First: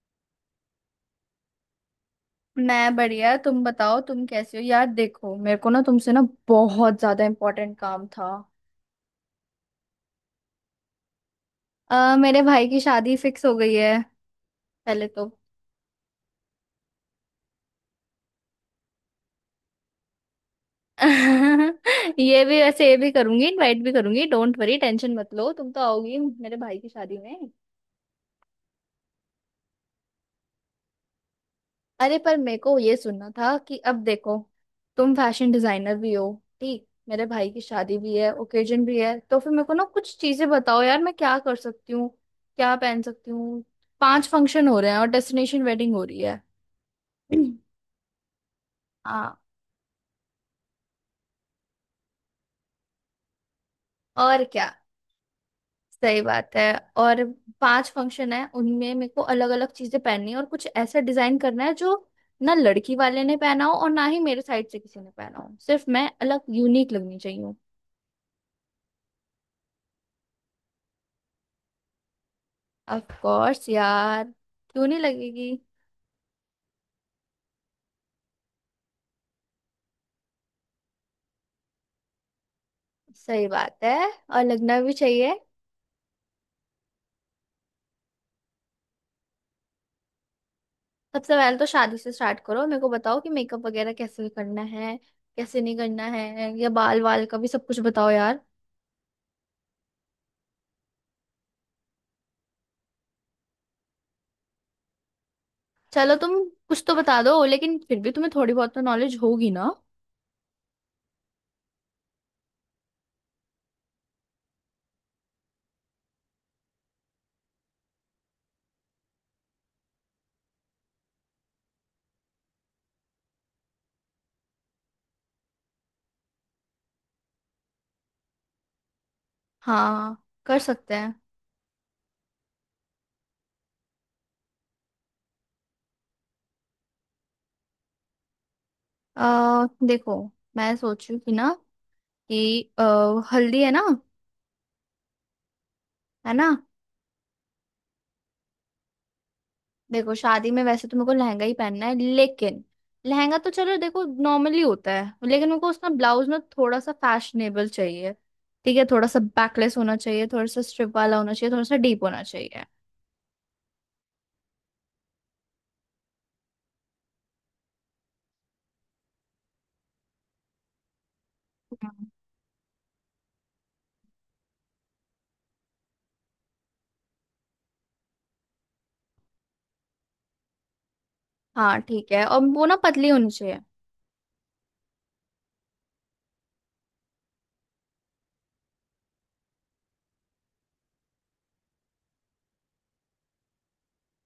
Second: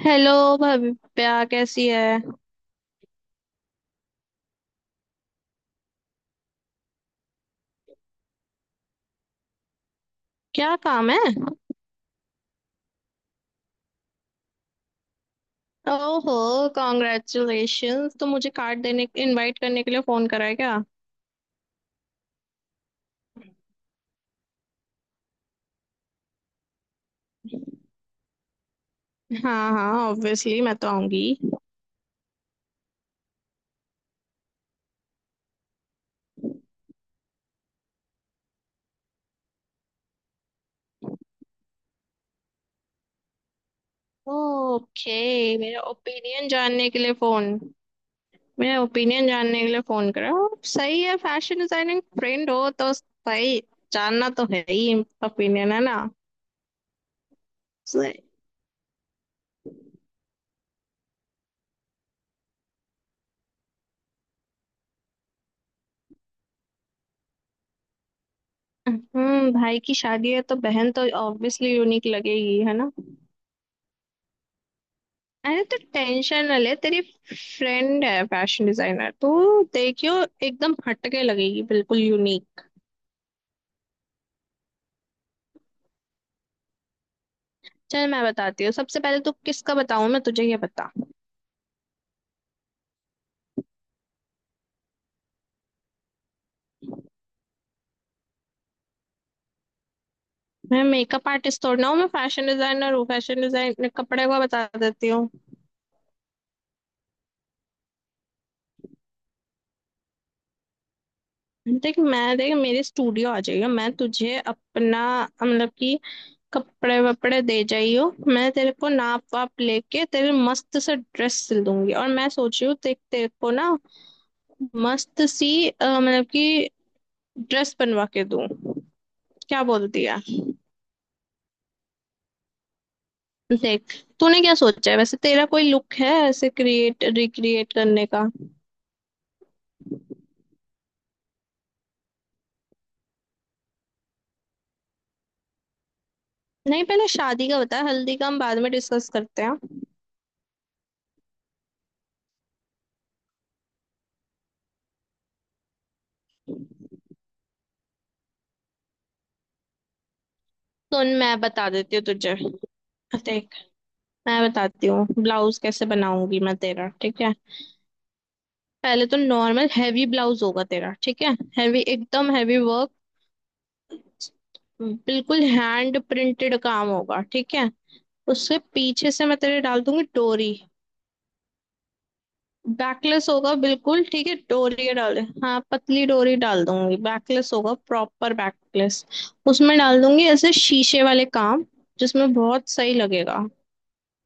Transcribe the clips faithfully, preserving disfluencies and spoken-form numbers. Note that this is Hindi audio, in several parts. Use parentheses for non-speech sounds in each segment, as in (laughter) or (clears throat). हेलो। भव्या कैसी है? मैं बढ़िया। तुम बताओ, तुम कैसे हो यार? देखो, मेरे को ना तुमसे ना बहुत ज्यादा इम्पोर्टेंट काम था। क्या काम है? अ, मेरे भाई की शादी फिक्स हो गई है पहले तो (laughs) ओहो, कॉन्ग्रेचुलेशंस। तो मुझे कार्ड देने, इनवाइट करने के लिए फोन करा है क्या? ये भी वैसे, ये भी करूंगी, इनवाइट भी करूंगी, डोंट वरी, टेंशन मत लो। तुम तो आओगी मेरे भाई की शादी में? हाँ हाँ, ऑब्वियसली मैं तो आऊंगी। अरे पर मेरे को ये सुनना था कि अब देखो, तुम फैशन डिजाइनर भी हो, ठीक, मेरे भाई की शादी भी है, ओकेजन भी है, तो फिर मेरे को ना कुछ चीजें बताओ यार। मैं क्या कर सकती हूँ, क्या पहन सकती हूँ। पांच फंक्शन हो रहे हैं और ओके। डेस्टिनेशन मेरा वेडिंग हो रही है। ओपिनियन जानने के लिए फोन। (clears throat) मेरा ओपिनियन हाँ। जानने के लिए फोन करा। सही है, फैशन डिजाइनिंग फ्रेंड हो तो सही। जानना और तो है क्या। ही। ओपिनियन है ना। सही बात है। और पांच सही। फंक्शन है, उनमें मेरे को अलग अलग चीजें पहननी है, और कुछ ऐसा डिजाइन करना है जो ना लड़की वाले ने पहना हो और ना ही मेरे साइड से किसी ने पहना हो। सिर्फ मैं अलग, यूनिक लगनी चाहिए। हम्म, भाई की शादी है तो बहन तो ऑब्वियसली यूनिक लगेगी, है ना? ऑफ कोर्स यार, क्यों नहीं लगेगी। अरे तो टेंशन ना ले, तेरी फ्रेंड है फैशन डिजाइनर तो। देखियो, एकदम हटके लगेगी, बिल्कुल यूनिक। सही बात है, और लगना भी चाहिए। चल, मैं बताती हूँ। सबसे पहले तो किसका बताऊँ मैं तुझे, ये बता। सबसे पहले तो शादी से स्टार्ट करो, मेरे को बताओ कि मेकअप वगैरह कैसे करना है, कैसे नहीं करना है, या बाल वाल का भी सब कुछ बताओ यार। मैं मेकअप आर्टिस्ट थोड़ी ना हूँ, मैं फैशन डिजाइनर हूँ, फैशन डिजाइन कपड़े का बता देती हूँ। चलो तुम कुछ तो बता दो, लेकिन फिर भी तुम्हें थोड़ी बहुत तो नॉलेज होगी ना। देख, मैं देख, मेरे स्टूडियो आ जाइयो। मैं तुझे अपना, मतलब कि कपड़े वपड़े दे जाइयो, मैं तेरे को नाप वाप लेके तेरे मस्त से ड्रेस सिल दूंगी। और मैं सोच रही हूँ, देख तेरे को ना मस्त सी अ, मतलब कि ड्रेस बनवा के दूं। क्या बोलती है? हाँ, कर सकते हैं। देख, तूने क्या सोचा है, वैसे तेरा कोई लुक है ऐसे क्रिएट रिक्रिएट करने का? अ देखो, मैं सोचू कि ना, कि अ, हल्दी है ना, है ना। नहीं, पहले शादी का बता, हल्दी का हम बाद में डिस्कस करते हैं। देखो, शादी में वैसे तो मेरे को लहंगा ही पहनना है, लेकिन लहंगा तो चलो देखो नॉर्मली होता है, लेकिन मेरे को उसका ब्लाउज ना थोड़ा सा फैशनेबल चाहिए। ठीक है, थोड़ा सा बैकलेस होना चाहिए, थोड़ा सा स्ट्रिप सुन, वाला होना मैं चाहिए, थोड़ा बता सा देती हूँ डीप होना तुझे। चाहिए। देख, मैं बताती हूँ ब्लाउज कैसे बनाऊंगी मैं तेरा, ठीक है? पहले तो नॉर्मल हैवी ब्लाउज होगा तेरा, ठीक है। हैवी, हम्म। एकदम हैवी वर्क, बिल्कुल हैंड प्रिंटेड काम होगा, ठीक है। उसके पीछे से मैं तेरे डाल दूंगी डोरी। हाँ, ठीक है, और वो ना पतली बैकलेस होनी होगा चाहिए। बिल्कुल, ठीक है। डोरी डाले, हाँ पतली डोरी डाल दूंगी, बैकलेस होगा, प्रॉपर बैकलेस। उसमें डाल दूंगी ऐसे शीशे वाले काम, जिसमें बहुत सही लगेगा। और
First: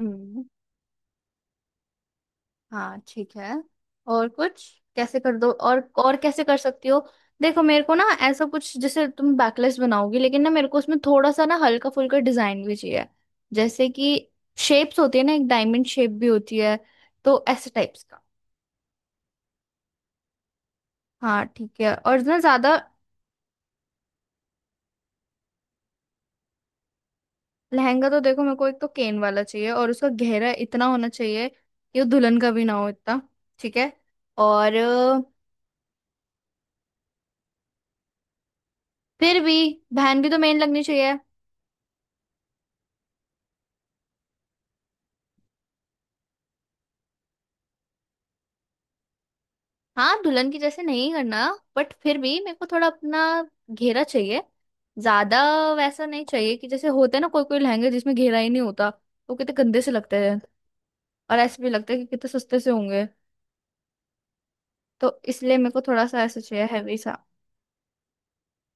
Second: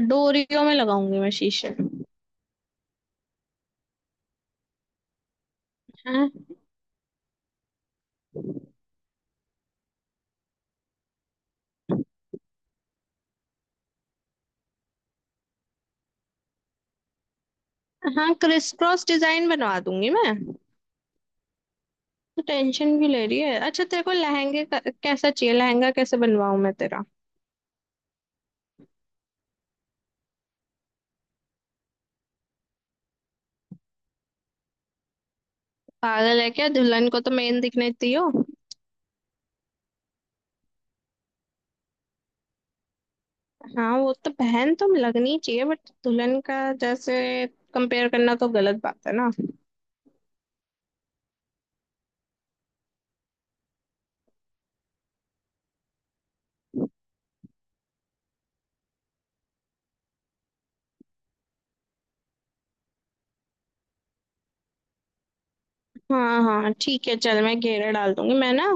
हम्म। डोरियों में लगाऊंगी मैं शीशे। हाँ ठीक है। और कुछ कैसे कर दो, और और हाँ कैसे कर सकती हो। देखो, मेरे को ना ऐसा कुछ, जैसे तुम बैकलेस बनाओगी लेकिन ना मेरे को उसमें थोड़ा सा ना हल्का फुल्का डिजाइन भी चाहिए। जैसे कि शेप्स होती है ना, एक डायमंड शेप भी होती है, तो ऐसे टाइप्स का। हाँ, क्रिस क्रॉस डिजाइन बनवा दूंगी मैं। हाँ ठीक है, और ना तो ज्यादा। टेंशन क्यों ले रही है? अच्छा, तेरे को लहंगे का- कैसा चाहिए लहंगा, कैसे बनवाऊं मैं तेरा? लहंगा तो देखो, मेरे को एक तो केन वाला चाहिए, और उसका गहरा इतना होना चाहिए कि वो दुल्हन का भी ना हो इतना। ठीक है। और अ, पागल है क्या, दुल्हन को तो मेन दिखने दी हो। फिर भी बहन भी तो मेन लगनी चाहिए। हाँ, वो तो बहन तो लगनी चाहिए, बट दुल्हन का जैसे कंपेयर करना तो गलत बात है ना। हाँ, दुल्हन की जैसे नहीं करना, बट फिर भी मेरे को थोड़ा अपना घेरा चाहिए। ज्यादा वैसा नहीं चाहिए कि जैसे होते हैं ना कोई कोई लहंगे जिसमें घेरा ही नहीं होता, वो कितने गंदे से लगते हैं। और ऐसे भी लगता है कि कितने सस्ते से होंगे, तो इसलिए मेरे को थोड़ा सा ऐसा हाँ चाहिए, हाँ हैवी ठीक सा। है, चल, मैं घेरा डाल दूंगी मैं ना।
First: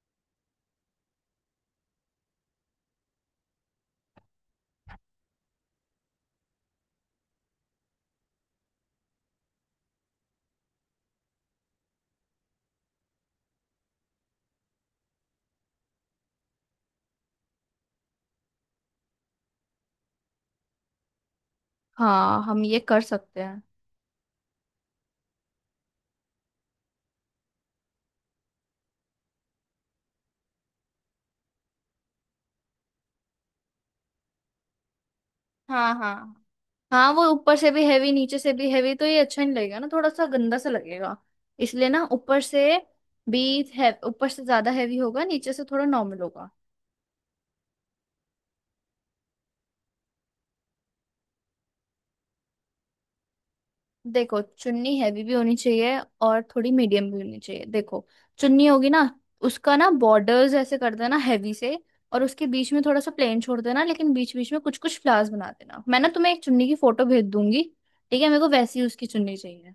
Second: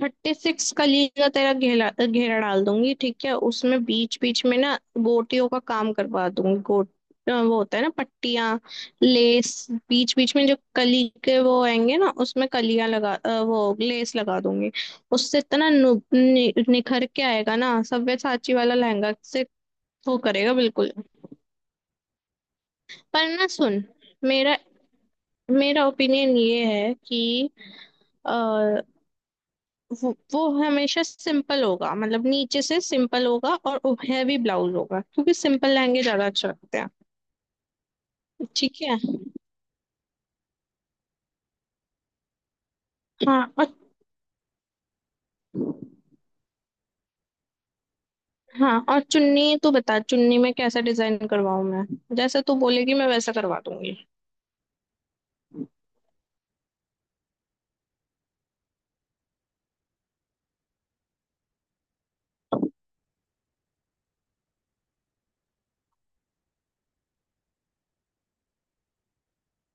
थर्टी सिक्स कली का तेरा घेरा, घेरा डाल दूंगी, ठीक है। उसमें बीच बीच में ना गोटियों का काम करवा दूंगी, गोट, अ, वो होता है ना, पट्टियां, लेस, बीच बीच में जो कली के वो आएंगे ना, उसमें कलियां लगा, अ, वो लेस लगा दूंगी। उससे इतना नु, नि, निखर के आएगा ना, सव्यसाची वाला लहंगा से। वो करेगा बिल्कुल। हाँ, हम ये कर पर सकते ना हैं। सुन, मेरा मेरा ओपिनियन ये है कि वो, वो हमेशा सिंपल होगा, मतलब नीचे से सिंपल होगा और हैवी ब्लाउज होगा, क्योंकि सिंपल हाँ लहंगे ज्यादा हाँ। अच्छे लगते हैं। हाँ, वो ऊपर से भी हैवी, नीचे से भी ठीक हैवी, है। तो ये अच्छा नहीं लगेगा ना, थोड़ा सा गंदा सा लगेगा। इसलिए ना ऊपर से भी हाँ और। है, ऊपर से ज्यादा हैवी होगा, नीचे से थोड़ा नॉर्मल होगा। हाँ, और चुन्नी तो बता, चुन्नी में कैसा डिजाइन करवाऊँ मैं, जैसा तू बोलेगी मैं वैसा करवा दूंगी। देखो, चुन्नी हैवी भी होनी चाहिए और थोड़ी मीडियम भी होनी चाहिए। देखो, चुन्नी होगी ना, उसका ना बॉर्डर्स ऐसे कर देना हैवी से, और उसके बीच में थोड़ा सा प्लेन छोड़ देना, लेकिन बीच बीच में कुछ कुछ फ्लावर्स बना देना। मैं ना तुम्हें एक चुन्नी की फोटो भेज दूंगी, ठीक है, मेरे को वैसी उसकी चुन्नी चाहिए।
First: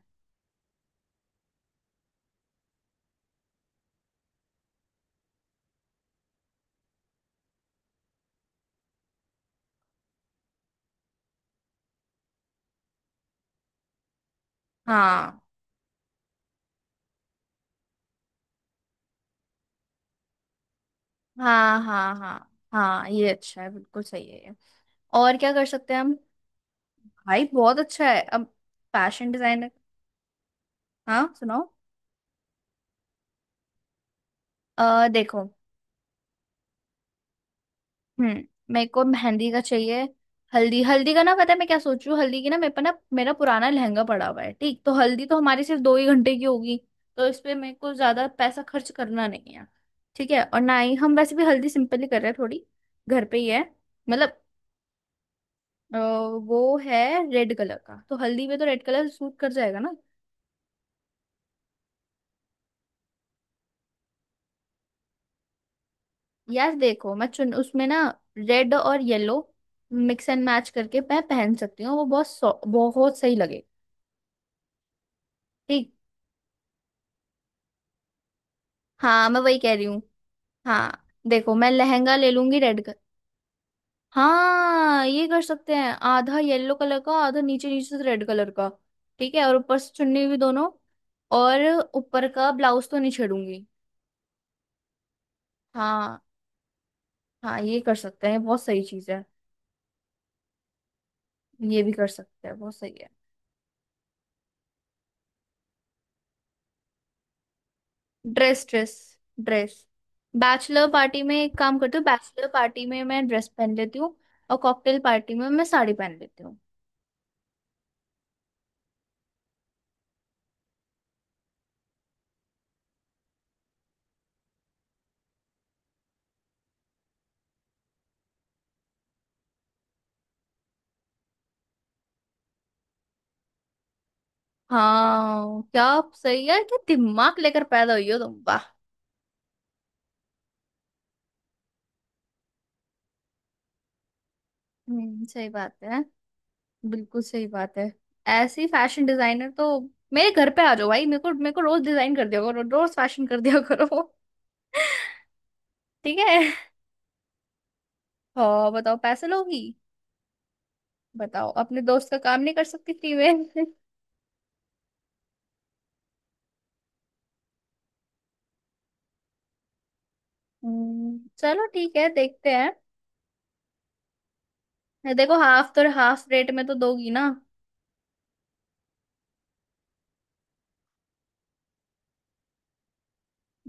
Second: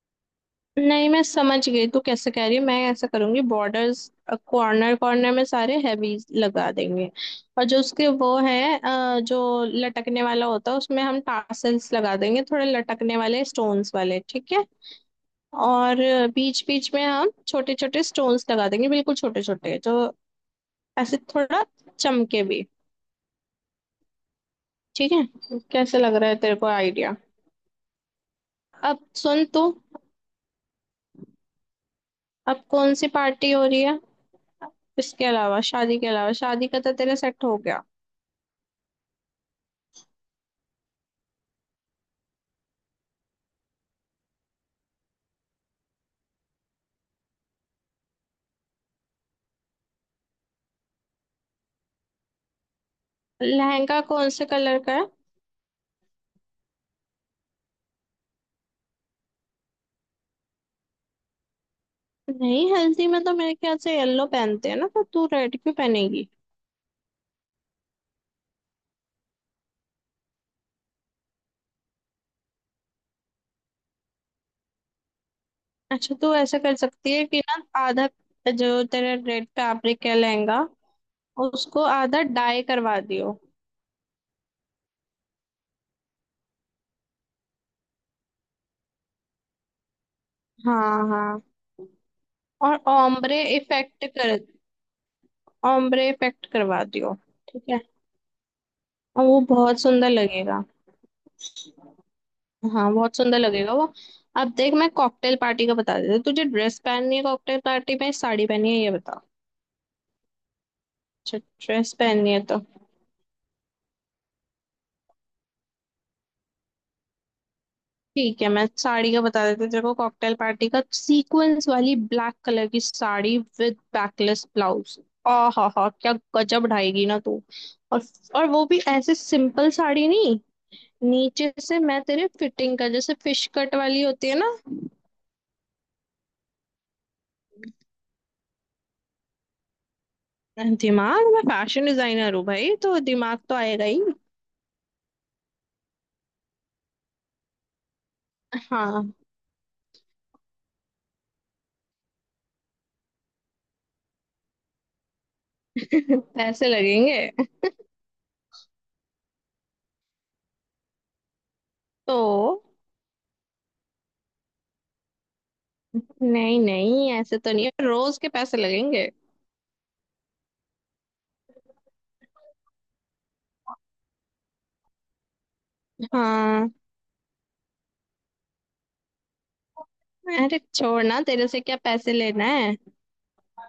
नहीं, मैं समझ गई तू कैसे कह रही है। मैं ऐसा करूंगी, बॉर्डर्स कॉर्नर कॉर्नर में सारे हैवी लगा देंगे। और जो उसके वो है, अ, जो लटकने वाला होता है, उसमें हम टासल्स लगा देंगे, थोड़े लटकने वाले स्टोन्स वाले, ठीक है। हाँ और बीच बीच में हम छोटे छोटे स्टोन्स लगा देंगे, बिल्कुल छोटे छोटे, जो ऐसे थोड़ा हाँ हाँ चमके हाँ, भी, हाँ ये अच्छा है, बिल्कुल सही है ये। ठीक और क्या है। कर सकते कैसे हैं लग हम। रहा है तेरे को आइडिया? भाई बहुत अच्छा है अब अब फैशन सुन तू, डिजाइनर। हाँ सुनाओ। अब कौन सी पार्टी हो रही है अ इसके देखो। अलावा, शादी के अलावा? शादी का तो तेरा सेट हो गया। हम्म मेरे को मेहंदी का चाहिए। हल्दी हल्दी का ना, पता है मैं क्या सोच रही हूँ? हल्दी की ना, मेरे पे ना मेरा पुराना लहंगा पड़ा हुआ है ठीक, तो हल्दी तो हमारी सिर्फ दो ही घंटे की होगी, तो इस पे मेरे को ज्यादा पैसा खर्च करना नहीं है। ठीक है, और ना ही हम वैसे भी हल्दी सिंपल ही कर रहे हैं थोड़ी, घर पे ही है। लहंगा कौन मतलब, से कलर का है? अ, वो है रेड कलर का, तो हल्दी में तो रेड कलर सूट कर जाएगा ना। नहीं, हल्दी में तो मेरे ख्याल से येलो पहनते हैं ना, तो तू रेड क्यों पहनेगी? यार देखो, मैं चुन उसमें ना रेड और येलो मिक्स एंड मैच करके मैं पहन सकती हूँ, वो बहुत सौ- बहुत सही लगे। ठीक। अच्छा, तू ऐसा कर सकती है कि ना आधा, जो तेरा हाँ, मैं रेड वही कह रही हूँ। फैब्रिक है लहंगा, हाँ देखो, मैं उसको लहंगा आधा ले लूंगी डाई रेड कलर। करवा दियो। हाँ, ये कर सकते हैं, आधा येलो कलर का, आधा नीचे, नीचे से रेड कलर का। ठीक है, और ऊपर से चुन्नी भी दोनों। हाँ हाँ, और ऊपर का और ब्लाउज तो नहीं ओम्ब्रे छेड़ूंगी। इफेक्ट कर, ओम्ब्रे हाँ, इफेक्ट करवा दियो। हाँ ठीक ये है, कर सकते हैं, बहुत सही चीज है। और वो बहुत सुंदर लगेगा। ये भी कर सकते हैं, बहुत हाँ, सही है। बहुत सुंदर लगेगा वो। अब देख, मैं कॉकटेल पार्टी का बता देती हूँ तुझे। ड्रेस पहननी है कॉकटेल पार्टी में, साड़ी ड्रेस, पहननी है, ड्रेस, ये बता। ड्रेस। बैचलर पार्टी में अच्छा, एक काम ड्रेस करती हूँ, पहननी है बैचलर तो पार्टी में मैं ड्रेस पहन लेती हूँ। और कॉकटेल पार्टी में मैं साड़ी पहन लेती हूँ। ठीक है, मैं साड़ी का बता देती हूँ तेरे को। कॉकटेल पार्टी का सीक्वेंस वाली ब्लैक कलर की साड़ी विद बैकलेस ब्लाउज। आ हा हा, क्या गजब ढाएगी ना तू! और और वो भी ऐसे सिंपल साड़ी नहीं, नीचे से मैं तेरे फिटिंग का, जैसे फिश कट वाली होती है ना। हाँ क्या। सही है क्या, दिमाग लेकर पैदा हुई हो तुम, वाह। दिमाग, मैं फैशन डिजाइनर हूँ भाई, तो दिमाग तो आएगा ही। हम्म, सही बात है, बिल्कुल सही बात है। ऐसी हाँ फैशन (laughs) डिजाइनर तो मेरे घर पे आ जाओ भाई, मेरे को, मेरे को रोज डिजाइन कर दिया करो, रोज फैशन कर दिया (laughs) करो। ठीक है। पैसे लगेंगे। और बताओ, पैसे लोगी? बताओ, अपने दोस्त का तो काम नहीं कर सकती फ्री में? नहीं नहीं, ऐसे तो नहीं है, रोज के पैसे लगेंगे। हम्म, चलो ठीक है, देखते हैं। देखो, हाफ तो हाफ रेट में हाँ, तो दोगी ना। अरे छोड़ना, तेरे से क्या पैसे लेना है।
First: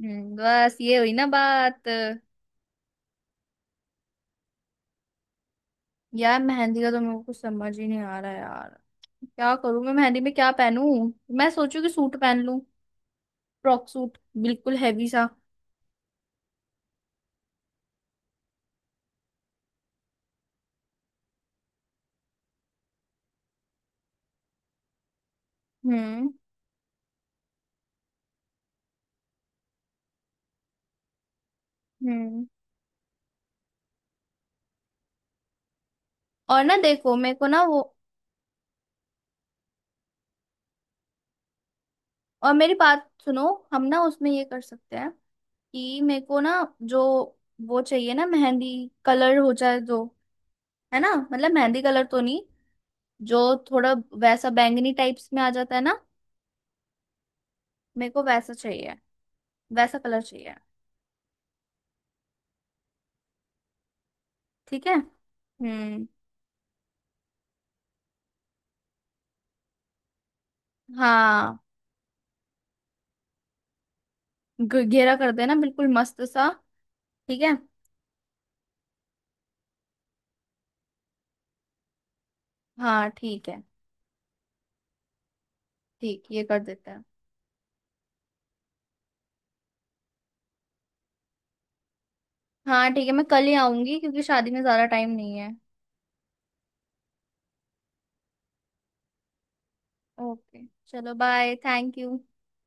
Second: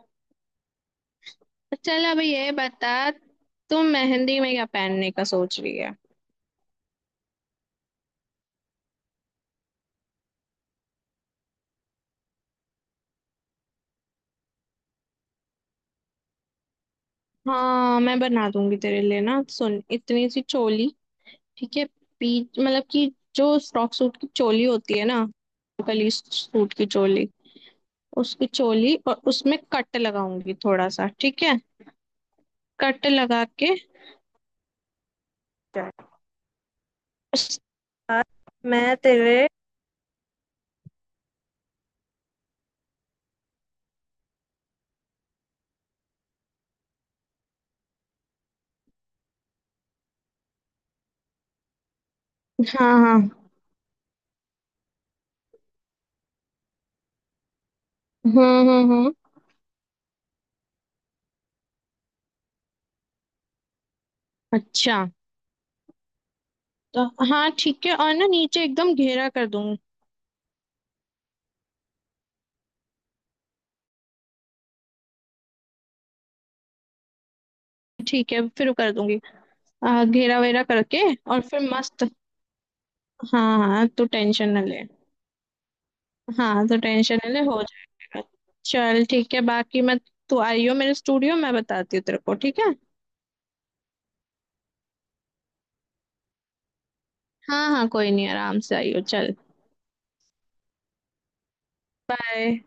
हम्म, बस ये हुई ना बात। चल, अब ये बता, तुम मेहंदी में क्या पहनने का सोच रही है? यार मेहंदी का तो मेरे को कुछ समझ ही नहीं आ रहा यार, क्या करूँ मैं? मेहंदी में क्या पहनूं? मैं सोचू कि सूट पहन लूं, फ्रॉक सूट, बिल्कुल हैवी सा। हाँ, मैं बना दूंगी तेरे लिए ना, सुन इतनी सी चोली, ठीक है। पीच, मतलब कि जो फ्रॉक सूट की चोली होती है ना, कली हम्म सूट की चोली, उसकी चोली। और उसमें कट लगाऊंगी थोड़ा सा, ठीक है, हम्म कट लगा के, चल। और ना देखो, मेरे को ना वो, उसके बाद मैं तेरे, और मेरी बात सुनो, हम ना उसमें ये कर सकते हैं कि मेरे को ना, जो वो चाहिए ना, मेहंदी कलर हो जाए जो, है ना, मतलब मेहंदी कलर तो नहीं, हाँ हाँ। जो थोड़ा वैसा बैंगनी टाइप्स में आ जाता है ना, मेरे को हम्म वैसा हम्म चाहिए, हम्म, वैसा कलर चाहिए। ठीक है। अच्छा। हम्म। तो हाँ ठीक है, और ना नीचे एकदम घेरा कर दूंगी। हाँ, घ- घेरा कर देना बिल्कुल मस्त सा, ठीक है। ठीक है, फिर कर दूंगी, आ, घेरा वेरा करके, और फिर मस्त। हाँ, ठीक हाँ है। हाँ, तू टेंशन ना ले। ठीक, ये कर हाँ, तो देते हैं। टेंशन नहीं ले, हो जाएगा। चल ठीक है, बाकी मैं, तू आइयो मेरे स्टूडियो, मैं बताती हूँ तेरे को, ठीक है। हाँ ठीक है, मैं कल ही आऊंगी क्योंकि शादी में ज्यादा टाइम नहीं है। हाँ हाँ, कोई नहीं, आराम से आइयो, चल, ओके, चलो बाय, थैंक यू। बाय।